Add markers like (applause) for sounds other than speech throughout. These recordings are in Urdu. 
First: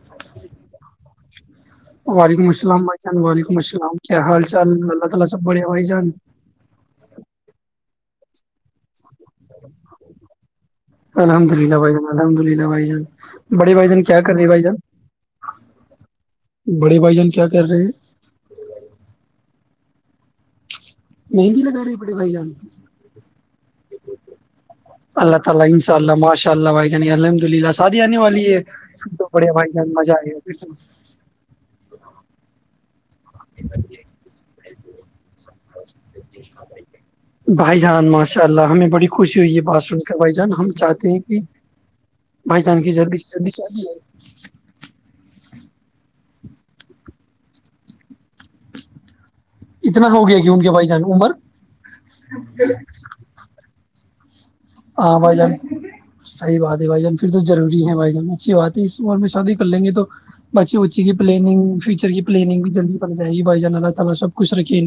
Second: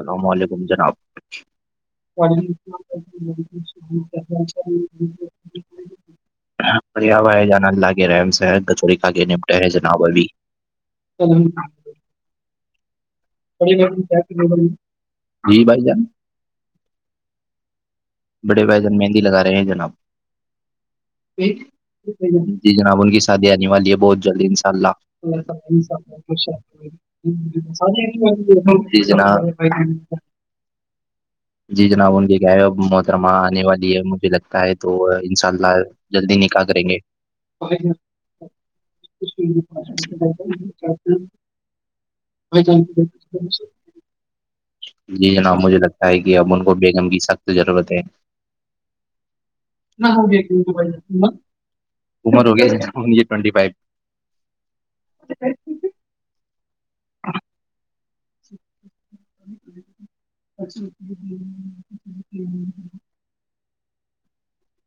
اللام علیکم جناب وعلیکم السلام بھائی جان وعلیکم السلام کیا حال چال اللہ تعالیٰ سب بڑے بھائی جان بھائے جان اللہ گرم صاحب الحمد اللہ بھائی جان الحمد اللہ بھائی جان ب بڑے بھائی جان کیا کر رہے بھ بھائی جان جی بھائی جان بڑے بھائی جان کیا کر رہے ہیں بڑے بھائی جان مہندی لگا رہے ہے جانب مہندی لگا رہے بڑے بھائی جان جی جناب ان کی شادی آنے والی ہے بہت جلدی انشاء اللہ تعالیٰ ان شاء اللہ ماشاء اللہ بھائی جان الحمد للہ شادی آنے والی ہے پڑے بھائی جان مزہ آئےگا فر تو یہ گ (unintelligible) تیرا ماں آنے والی ہے مجھے لگتا ہے تو انشاء اللہ بھائی جان ماشاء اللہ ہمیں بڑی خوشی ہوئی ہے بات سن کر بھائی جان ہم چاہتے ہیں کہ بھائی جان کی جلدی جلدی شادی ہو جائے (unintelligible) جی جناب مجھے لگتا ہے کہ اب ان کو بیگم کی سخت ضرورت ہے اتنا ہو گیا کہ ان کے بھائی جان عمر عمر ہو گیا یہ جانب ٹوینٹیفیو ہاں بائی جن صحی بات (unintelligible) بھائی جان پھر تو ضری ہے بھائی جان اچھی بات ہے اس عمر میں شادی کر لیں گے تو بچے بچی کی پلاننگ فیوچر کی پلاننگ بھی جلدیڑ جائے گی ب اللہ تعالی سب کچھ رکھے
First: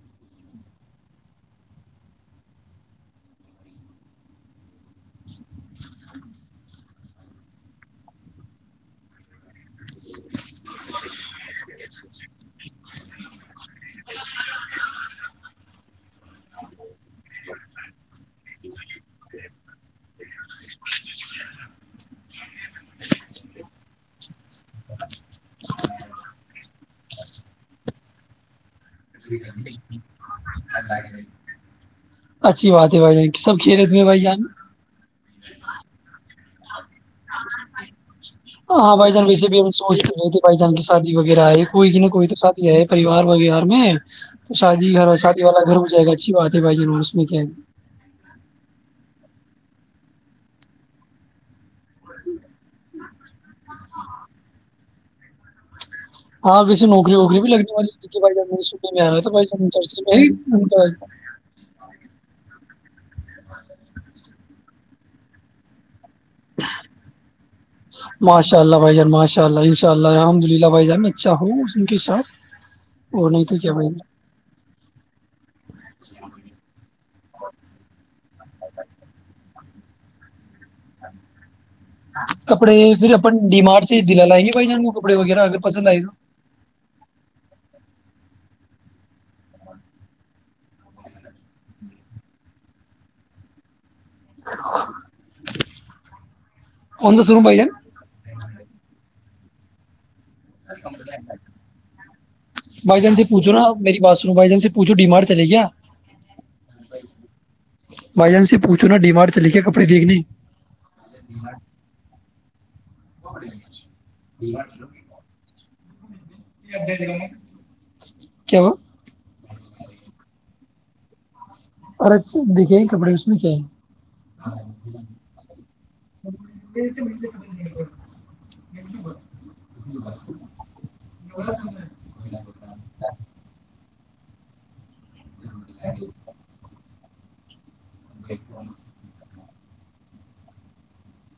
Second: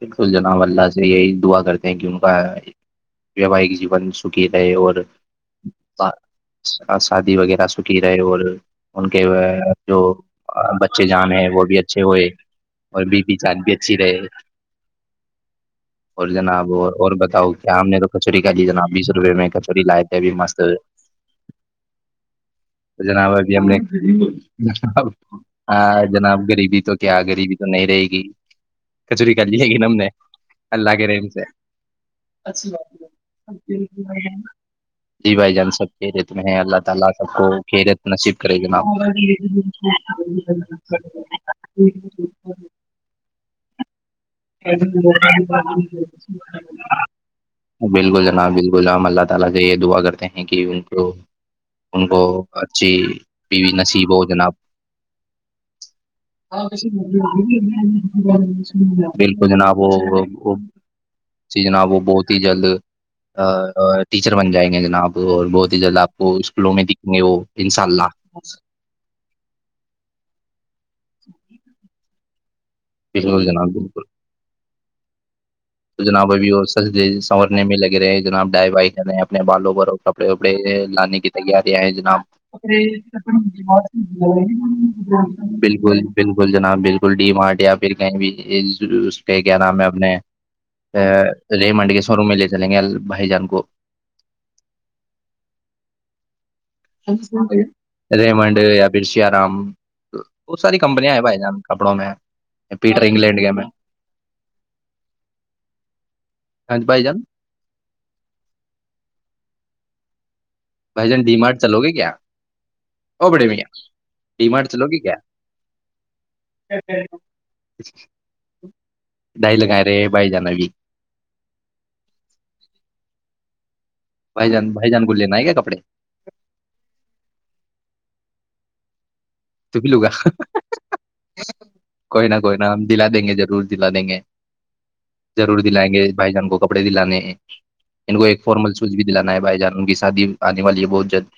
بالکل جنا اللہ سے یہی دعا کرتے ہیں کہ ان کا ویواہک جیون سکھی رہے اور (inaudible) شادی وغیرہ سکھی رہے اور ان کے جو بچے جانے ہے وہ بھی اچھے ہوئے اور بیی پی جان بھی اچھی رہے اور جناب وہ اور بتاؤ کیا ہم نے تو کچوری کا لی جناب بیس روپے میں کچوری لائے تھے اب مست تو (unintelligible) جناب ابھی ہم نے ہاں جناب غریبی تو کیا غریبی تو نہیں رہے گی جٹھیک ہے (unintelligible) گم نے اللہ کے رہیم سے اچھی بات ہے بھائی جان سب خیریت میں بھائی جان جی بھائی جان سب کہہےمیں اللہ تعالی سب کو خیریت نصیب کرے جناب ہاں بھائی جان ویسے بھی ہم سوچتے رہے کہ بھائی جان کی شادی وغیرہ ہےئے کوئی کی نہ کوئی تو شادی ہےئے پریوار وغار میں تو شادی گھر شادی والا گھر ہو جائے گا اچھی بات ہے بھائی جان اور اس میں کیا ہے بالکل جناب بالکل جم اللہ یہ دعا کرتے ہیں کہ ان کو اچھی پی وی نصیب ہو جناب ہاں ویسے نوکری ووکری بھی لگنے والی بھ ج بالک ج نہ وہ چیز نہ وہ بہت ہی جہ ج ٹیچر بن جائیں گے جناب اور بہت ہی جلد آپ کو اسکولوں میں دکھیں گے وہ ان شاء اللہ ماشاء اللہ بھائی جان ماشاء اللہ انشاء اللہ الحمد للہ بھائی جان اچھا ہ ان کے ساتھ اور نہیں تو کیا بھائی (unintelligible) تو جناب ابھی وہ س سنورنے میں لگے رہے ہیں جناب ڈائی وائ رہے ہیں اپنے بالوں ب کپڑے وپڑے لانے کی ت گی جناب جان، کپڑے پھر اپن ڈی مارٹ سے دلا لائیں گے بھائی جان کو کپڑے وغیرہ اگر پسند بالکل آئے تو بالکل جناب بالکل ڈی مارٹ یا پھر کہ بھی اس کے کیا نام ہے اپنے ری منڈی کے شو روم میں لے چلیں گے بھائی جان کو کون سا سنو بھائی جان (unintelligible) کیا رام بائی پیٹر جان سے انگلینڈ پوچھو نا میری بات سنو بھائی جان سے پوچھو ڈیماری پ بائی جان بھائی جان سے پوچھو نا ڈیمار چلی کے کپڑے دیکھنے بھائی جان ڈی مارٹ چلو گے کیا اور بڑے بھیا ڈی مارٹ چلو گے کیا کیا ہوا ڈائی لگیا ر بائی جانگی اور اچھا دیکھے ہیں کپڑے اس میں کیا (inaudible) (inaudible) بھائی جان بھائی جان کو لینا ہے کیا کپڑے (unintelligible) تو لگا کوئی نا کوئی نا ہم دلا دیں گے ضرور دلا دیں گے ضور دلائ گے بھائی جان کو کپڑے دلانے نہیں ان کو ایک فارمل سوز بھی دلانا ہے بھائی جانا ان کی شادی آنے والی ہے بہت جلد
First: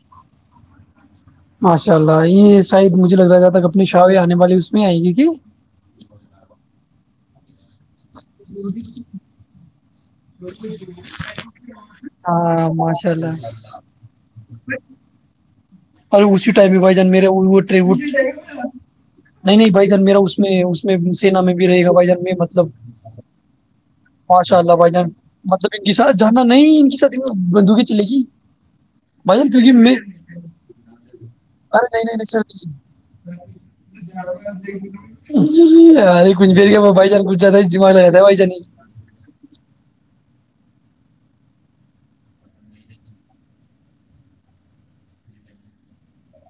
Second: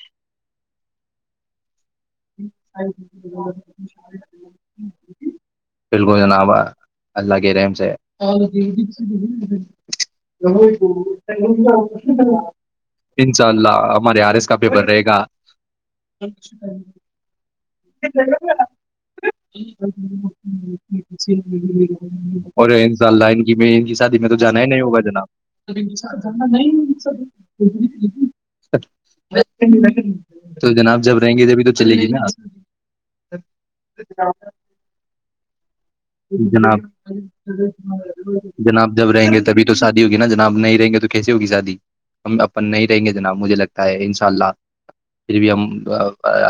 ماشاء ال یہ س مجھے لگ رہا جاتا کہ اپنی شاہی آنے والی اس میں آئیں گی کہ بالکل جناب اللہ کہ رہےم ہاں ماشاء انشاء اللہ ہمارے آر ایس کا پیپر رہے گا ار اسی ٹائم میں بھائی جان میرے نہیں نہیں بھائی جان میرا اس میں اس میں سینا میں بھی رہے گا بھائی جان میں مطلب اور ان شاء اللہ ان کی میں ان کی شادی میں تو ماشاء جانا ہی اللہ نہیں بھائی ہوگا جان جناب مطلب ان کے ساتھ جانا نہیں ان ساتھ بندوقی چلے گی بھائی جان کیونکہ میں تو جناب جب رہیں گے جبھی تو چلے گی نا ارے نہیں نہیں ن (inaudible) جناب لگاتا ہے بھائی جان جناب جب رہیں گے تبھی تو شادیوں نا جناب نہیں رہیں گے تو کیسی ہوگی شادی ہم اپن نہیں رہیں گے جناب مجھے لگتا ہے ان شاء اللہ پھر بھی ہم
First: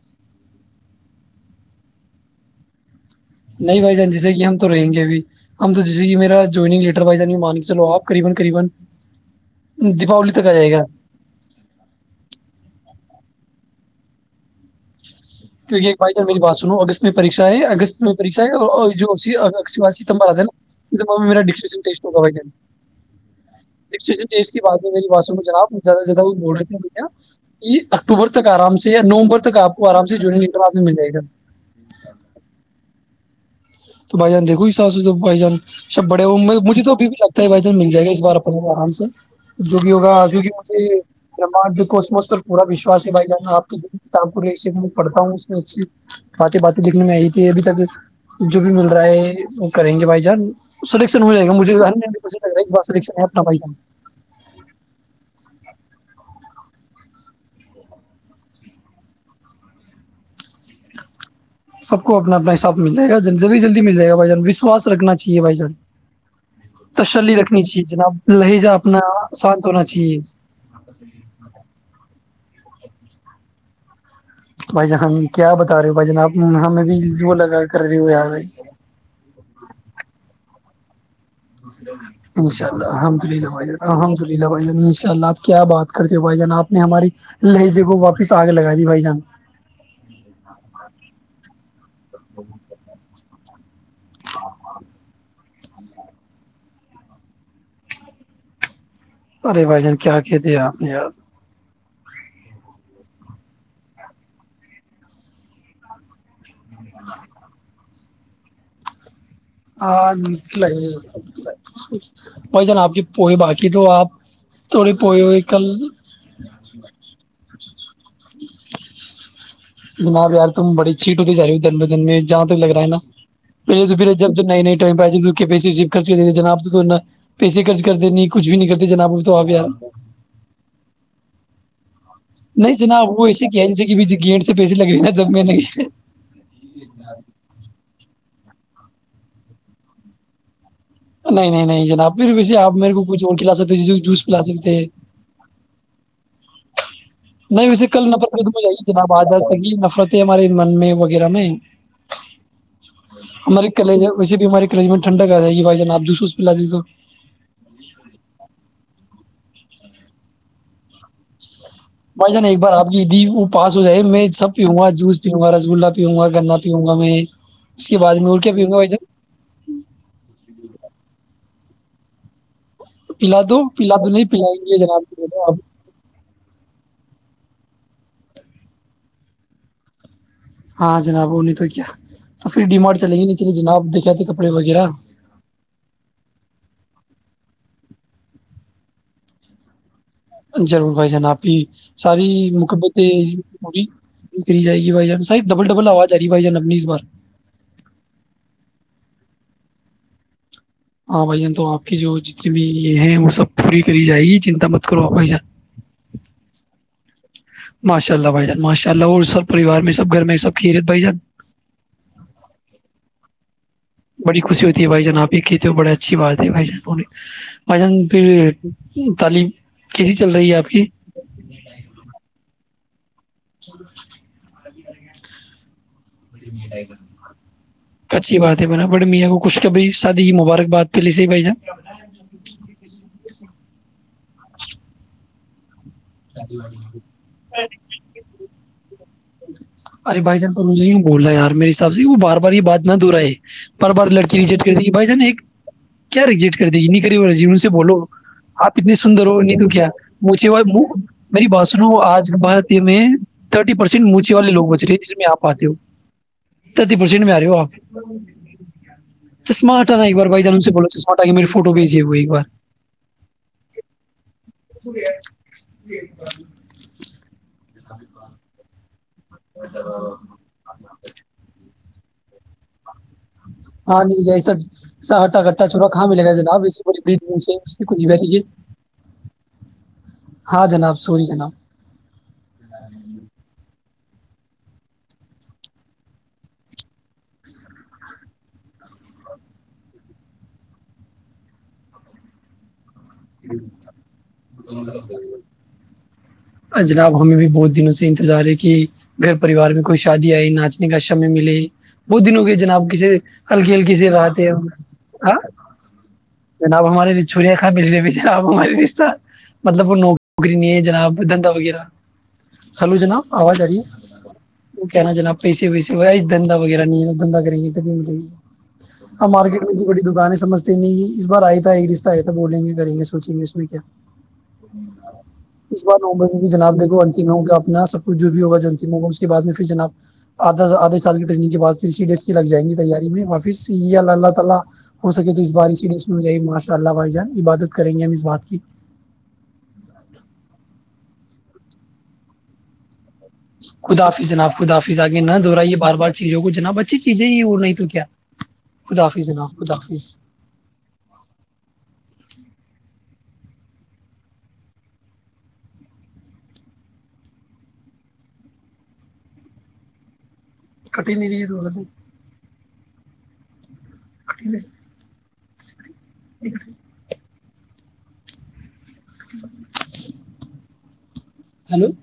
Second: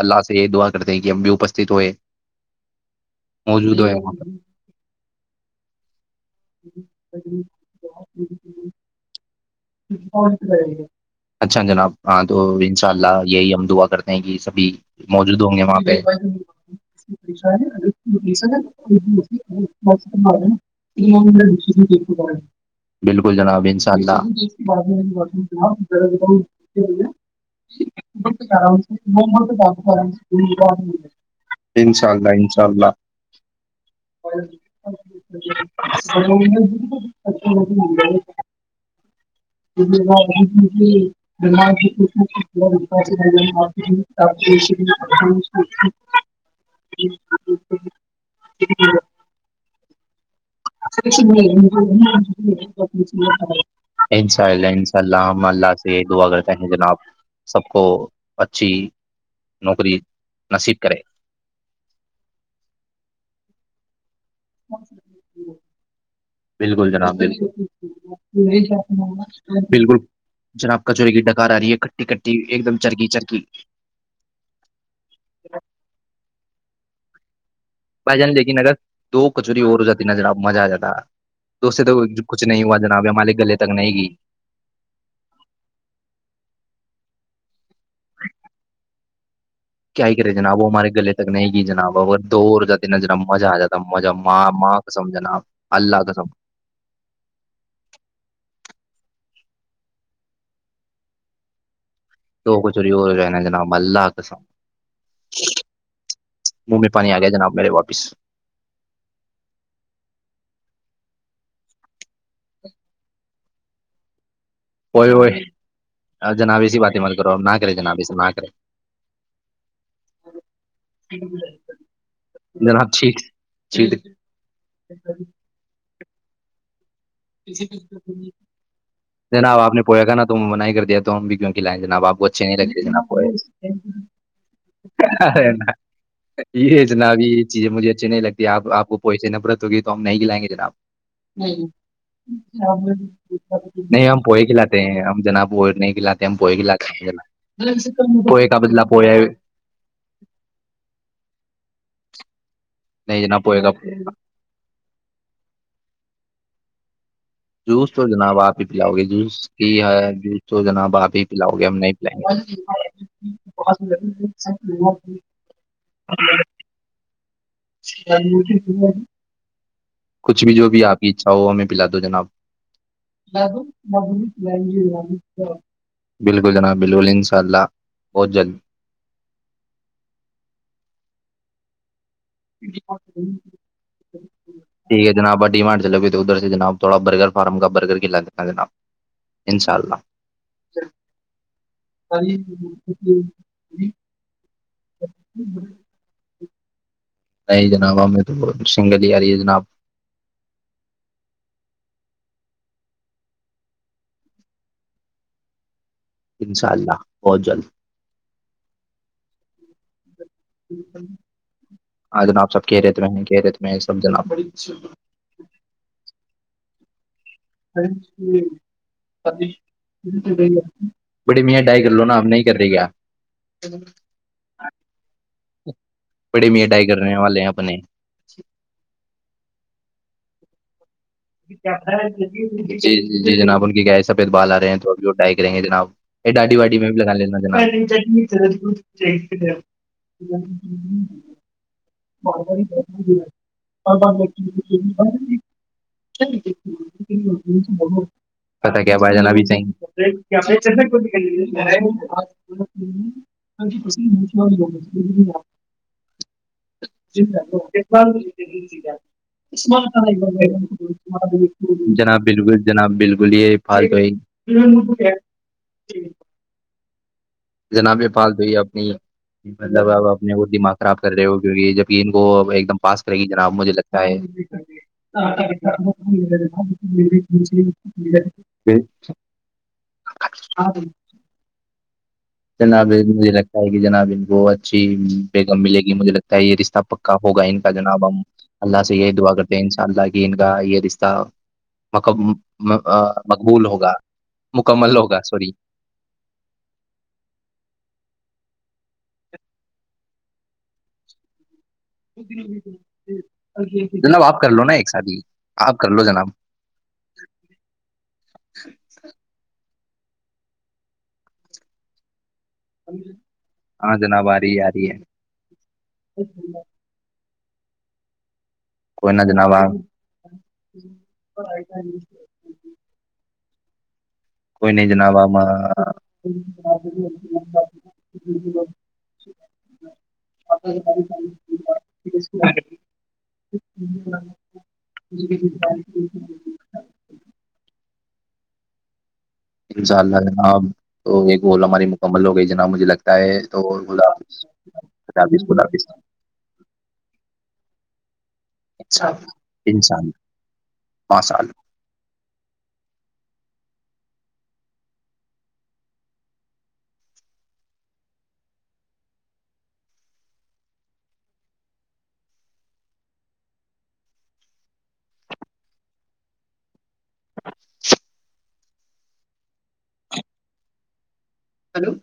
اللہ سے یہ دعا کرتے ہیں کہ ہم بھی اپستت ہوئے موجود نہیں ہوئے بھائی جان وہاں پر جیسے کہ ہم تو رہیں گے ابھی ہم تو جیے میرا جوگ لیٹر وائز مان چلو دیپاولی تک آ جائے گا اچھا جناب ہاں تو ان شاء اللہ یہی ا دعا کرتے ہیں کہ سبھی موجود ہوں گے وہاں کیونکہ ایک پہ بھائی جان میری بات سنو اگست میں پریشا ہے اگست میں پریشا ہے اور اور جو اسی اگ- اگست کے بعد ستمبر آتا ہے نا ستمبر میں میرا ڈکشیشن ٹیسٹ ہوگا بھائی جان بالکل جناب ان شاء اللہ ات ہے میری بوں میں جناب زیادہ سے زیادہ وہ بول رہے تھ ہیں بھ کہ اکتوبر تک آرام سے یا نومبر تک آپ کو آرام سے جوائنگ لیٹر آپ میں مل جائے گا انشاء اللہ انشاء اللہ (inaudible) تو بھائی جان دیکھو حساب سے تو بھائی جان سب بڑے ہوئے مجھے تو ابھی بھی لگتا ہے بھائی جان مل جائے گا اس بار اپنے آرام سے جو بھی ہوگا کی کہ مجھے پورا وشاس ہے بھائی جان آپ کی کتاب پی پڑھتا ہوں اس میں اچھی باتیں باتیں لکھنے میں آئی تھی ابھی تک جو بھی مل رہا ہے کریں گے بھائی جان انشاء سلیکشن ہو جائے گا مجھے ہنڈریڈ پرسینٹ لگ رہا ہے اس بار سلیکشن ہے اپنا بھائی جان اللہ ان شاء اللہ ہم اللہ سے دعا کر جناب سب کو اچھی نوکری نصیب کرے (unintelligible) سب کو اپناس مل جائےا جلدی جلدی مل جائے گا بائی جان وشواس رکھنا چاہیے بھائی جان بالکل جناب تسلی رکھنی بالکل چاہیے جناب لہجہ اپنا شانت ہونا بالکل چاہیے جناب کچوری کی ڈکار آ رہی ہے کٹی کٹی ایک دم چرکی چرکی (unintelligible) بھائی جان ہم کیا بتا رہے ہو بھائی جان آپ ہم ا بھی ججی لگا ہے (unintelligible) بھائی جان لیکن اگر دو کچوری اور ہو جاتی نر آب مزہ آ جاتا ہ (inaudible) اناء اللہ الحمد للہ گلے بھائی تک جان نہیں گئی الحمد للہ بھائی جان انشاء اللہ آپ کیا بات کرتے ہو بھائی جان آپ نے ہماری ل ج (inaudible) کو واپس آگ لگا دی بھائی جان کیا ہی کرے جناب وہ ہمارے گلے تک نہیں گ جناب اگر دور جاتے نظر آ مزہ آ ج ہے (unintelligible) س مجھے ماں ماں کو سمجھناا آپ اللہ گزم ارے بھائی جان کیا کہتے ہیں آپ نے یاار تو کچھی جائے نا جناب اللہ کے سام من میں پانی آ گیا جناب میرے واپس ہاں ن لگ وہائی ج ن آپ کی پوی باات کی تو آپ تھوڑے کوئی پوئے ہو ہوئے کل جنابیسیی بات ہی مت کرو ن کر رہے جنابیسی ن کر رے جناب یار تم بڑی چھیٹ ہوتی جای ہو دن ب دن میں جہاں تک لگ رہا جناب ہےا چھیٹ پہے چھیٹ پھر جب نئی نئے ٹائ پہ آئے پی خرچ کے لییے جناب تونا تو ن یار آپ نے پویا ک نا ت من ہی کر دیا تو ہم بھی کیک ل ج ب آپ کو اچھے نہیں لگتےنا جناب وہ ایسے کیا ہے جیسے کہ بھی گیٹ سے پیسے لگ رہے ہیں جب میں نے یہ اتنا اب یہ چیزیں مجھے اچھے نہیں لگتے آپ کو پیسے نفرت ہوگی تو ہم نہیں گلائیں گے جناب نہیں نہیں نہیں جناب پھر ویسے آپ میرے کو کچھ اور کھلا سکتے ہیں نہیں ہم جوس پلا پوئے سکتے کھلاتے ہیں ہم جناب پ نہیں کھلاتے م پڑھھیلاا (unintelligible) نہیں ویسے کل نفرت تو ہو جی جناب پویا آ جا سکیے نفرتیں ہمارے من میں وغیرہ میں نہیں جناب پوئے ہمارے کا کلیج ویسے بھی ہمارے کلیج میں ٹھنڈک آ جائے گی بھائی جان آپ جوو لجی تو (unintelligible) جوس تو جناب آپ ہی پلاؤ گے (unintelligible) جوس کی ہے جوس تو جنا باپی پلاؤ (unintelligible) پلائیں گے بھائی جان ایک بار آپ کییدی وہ پاس ہو جائے میں سب پیؤوں گا جوس پیوں گا رسگ گلا پیؤوںں گا گنا پیؤوں گا میں اس کے بعد میں ار کیا پیوں گا بھائی جان کچھ بھی جو بھی آپ کی اچھا ہو ہمیں پلا دو جناب پلا تو پلا تو نہیں پلائیں گے جناب (unintelligible) جنا بالول انشاء اللہ بہت جلدی ہاں جناب وہ نہیں تو کیا تو پھر ڈی مارٹ چلیں گے نہیں چلے جناب دیکھا تھے کپڑے وغیرہ ٹھیک ہے جناب آ ڈی مان چلو گے تو ادھر سے جناب تھوڑا برگر فارم کا برگر ک لنا جناب انشاء اللہ ضرور بھائی جان آپ کی ساری مقبتیں پوری پوری کری جائے گی بائی جان سائی ڈبل ڈبل آواز ج رہی بائی جان اپنی اس بار نہیں جناب ہمیں تو سنگل ہی آ رہی ہے جناب ہاں بھائی جان تو آپ کے جو جتنے بھی یہ ہیں وہ سب پوری کری جائے گی چنتا مت کرو آپ بھ جان انشاء اللہ بہت جلد ماشاء اللہ بھائی جان ماشاء اللہ اور سب پریوار میں سب گھر میں سب خیریت بھائی جان ہاں جناب سب کہ رہے تھے چ کیے (unintelligible) بڑی خوش ہوتی ہے بھائی جان آپ ہی کیتے ہو بڑے اچھی بات ہے بھائی جان فنے (unintelligible) (inaudible) تعلیم کیسی چل رہی ہے آپ کی بڑی م ڈائی کر لو نا اب نہیں کر رہی کیا (unintelligible) (inaudible) (unintelligible) ا (unintelligible) (inaudible) اچھی بات ہے با بڑی میاں کو کچھ ک بھ س مبارکباد پہلے سے ہی بھائی جان جی جی جی جنا ہے سفید بال آ رہے ہیں توبھی وہ ڈائ رہیں گے جناب یہ ڈاڈی واڈی میں بھی لگان م جی ف (unintelligible) ارے بھائی جان پر مجھے وں بول رہ ہے یار میرے حساب سے وہ بار بار یہ بات نہ دورا ہے بار بار لڑکی رجیٹ کر دی گی بھائی جان ایک کیا رجٹ کر دیں کربی سے بولو آپ پتا اتنی کیا بھائی سندر جناب ہو یہ تو کیا مچے میری بات سن آج بار چاہیے میں تھرٹی پرسینٹ مچے والے لوگ چ آپ آتے ہو ت میں آ رہے ہو آپ چشمہ آٹا نا ایک بار بھائی ہم سے ب جناب بالکل جناب بالکل یہ فال تو ہی جناب یہ پال دو ہی اپنی مطلب آپ اپنے وہ دماغ خراب کر رہے ہو کیک یہ جب (unintelligible) ہاں نہیں ایسا ہٹا کھٹا چھوڑا کہا ملےگا جناب کھ ہاں جناب سوری جناب جناب مجھے لگتا ہے کہ جناب وہ اچھی بیگم ملے گی مجھے لگتا ہے یہ رشتہ پکا ہوگا ان کا جناب ہم اللہ سے یہی دعا کرتے ہیں ان شاء اللہ کہ ان کا یہ رشتہ م مقبول ہوگا مکمل ہوگا سوری جناب ہمیں بھی بہت دنوں سے انتظار ہے کہ گھر پریوار میں کوئی شادی آئی ناچنے کا سمے ملے بہت دن ہو گئے جناب کسی ہلکی ہلکی سے جناب آپ رہتے کر لو نا ایک ساتھ ہی ہیں ہ آپ کر لو جناب جناب ہمارے چھوڑیاں کہا ملے بھی جناب ہمارے رشہ مطلب وہوک نوکری نہیں ہے جناب دھندا وغیرہ ہلو جناب آواز آ رہی ہاں جناب ہے آ رہی ہے آ وہ رہی ہے کہنا جناب پیسے ویسے دھندا وغیرہ نہیں ہے کوئی (unintelligible) نہ ہاں جناب مارکیٹ میں آپ اتنی بڑی دکانیں سمجتے نہیں اس بار آیا تھا ایک رشہ آیا تھا بولیں گے کریں گے سوچیں گے (inaudible) کوئی نہیں جناب ہم اس ان بار ممبئی میں جناب دیکھو انتم ہوگا اپنا سب کچھ جو بھی ہوا جو انتم ہوگا اس کے بعد میں پھر جناب آدھا آدھے سال کی ٹریننگ کے بعدھر سی ڈیز کی لگ جائیں گی تیاری میں و پھر ال اللہ تعالی ہو سکے تو اس بار اسی ڈی میں ماشاء اللہ بھائی جان عبادت کریں گے ہم بات کی (unintelligible) انشاء اللہ جناب وہ ہماری مکمل ہو گئی جناب مجھے لگتا ہے تو خدا خدافی جناب خدافظ آگے نہ حافظ خدا دہرائیے حافظ خدا حافظ بار بار چیزوں کو جناب اچھی چیزیں یہ وہ نہیں تو کیا انشاء خداف اللہ جناب انشاء خدافظ اللہ ماشاء اللہ کٹ نری دوولد (inaudible) (inaudible) ب (unintelligible) ہلو (unintelligible)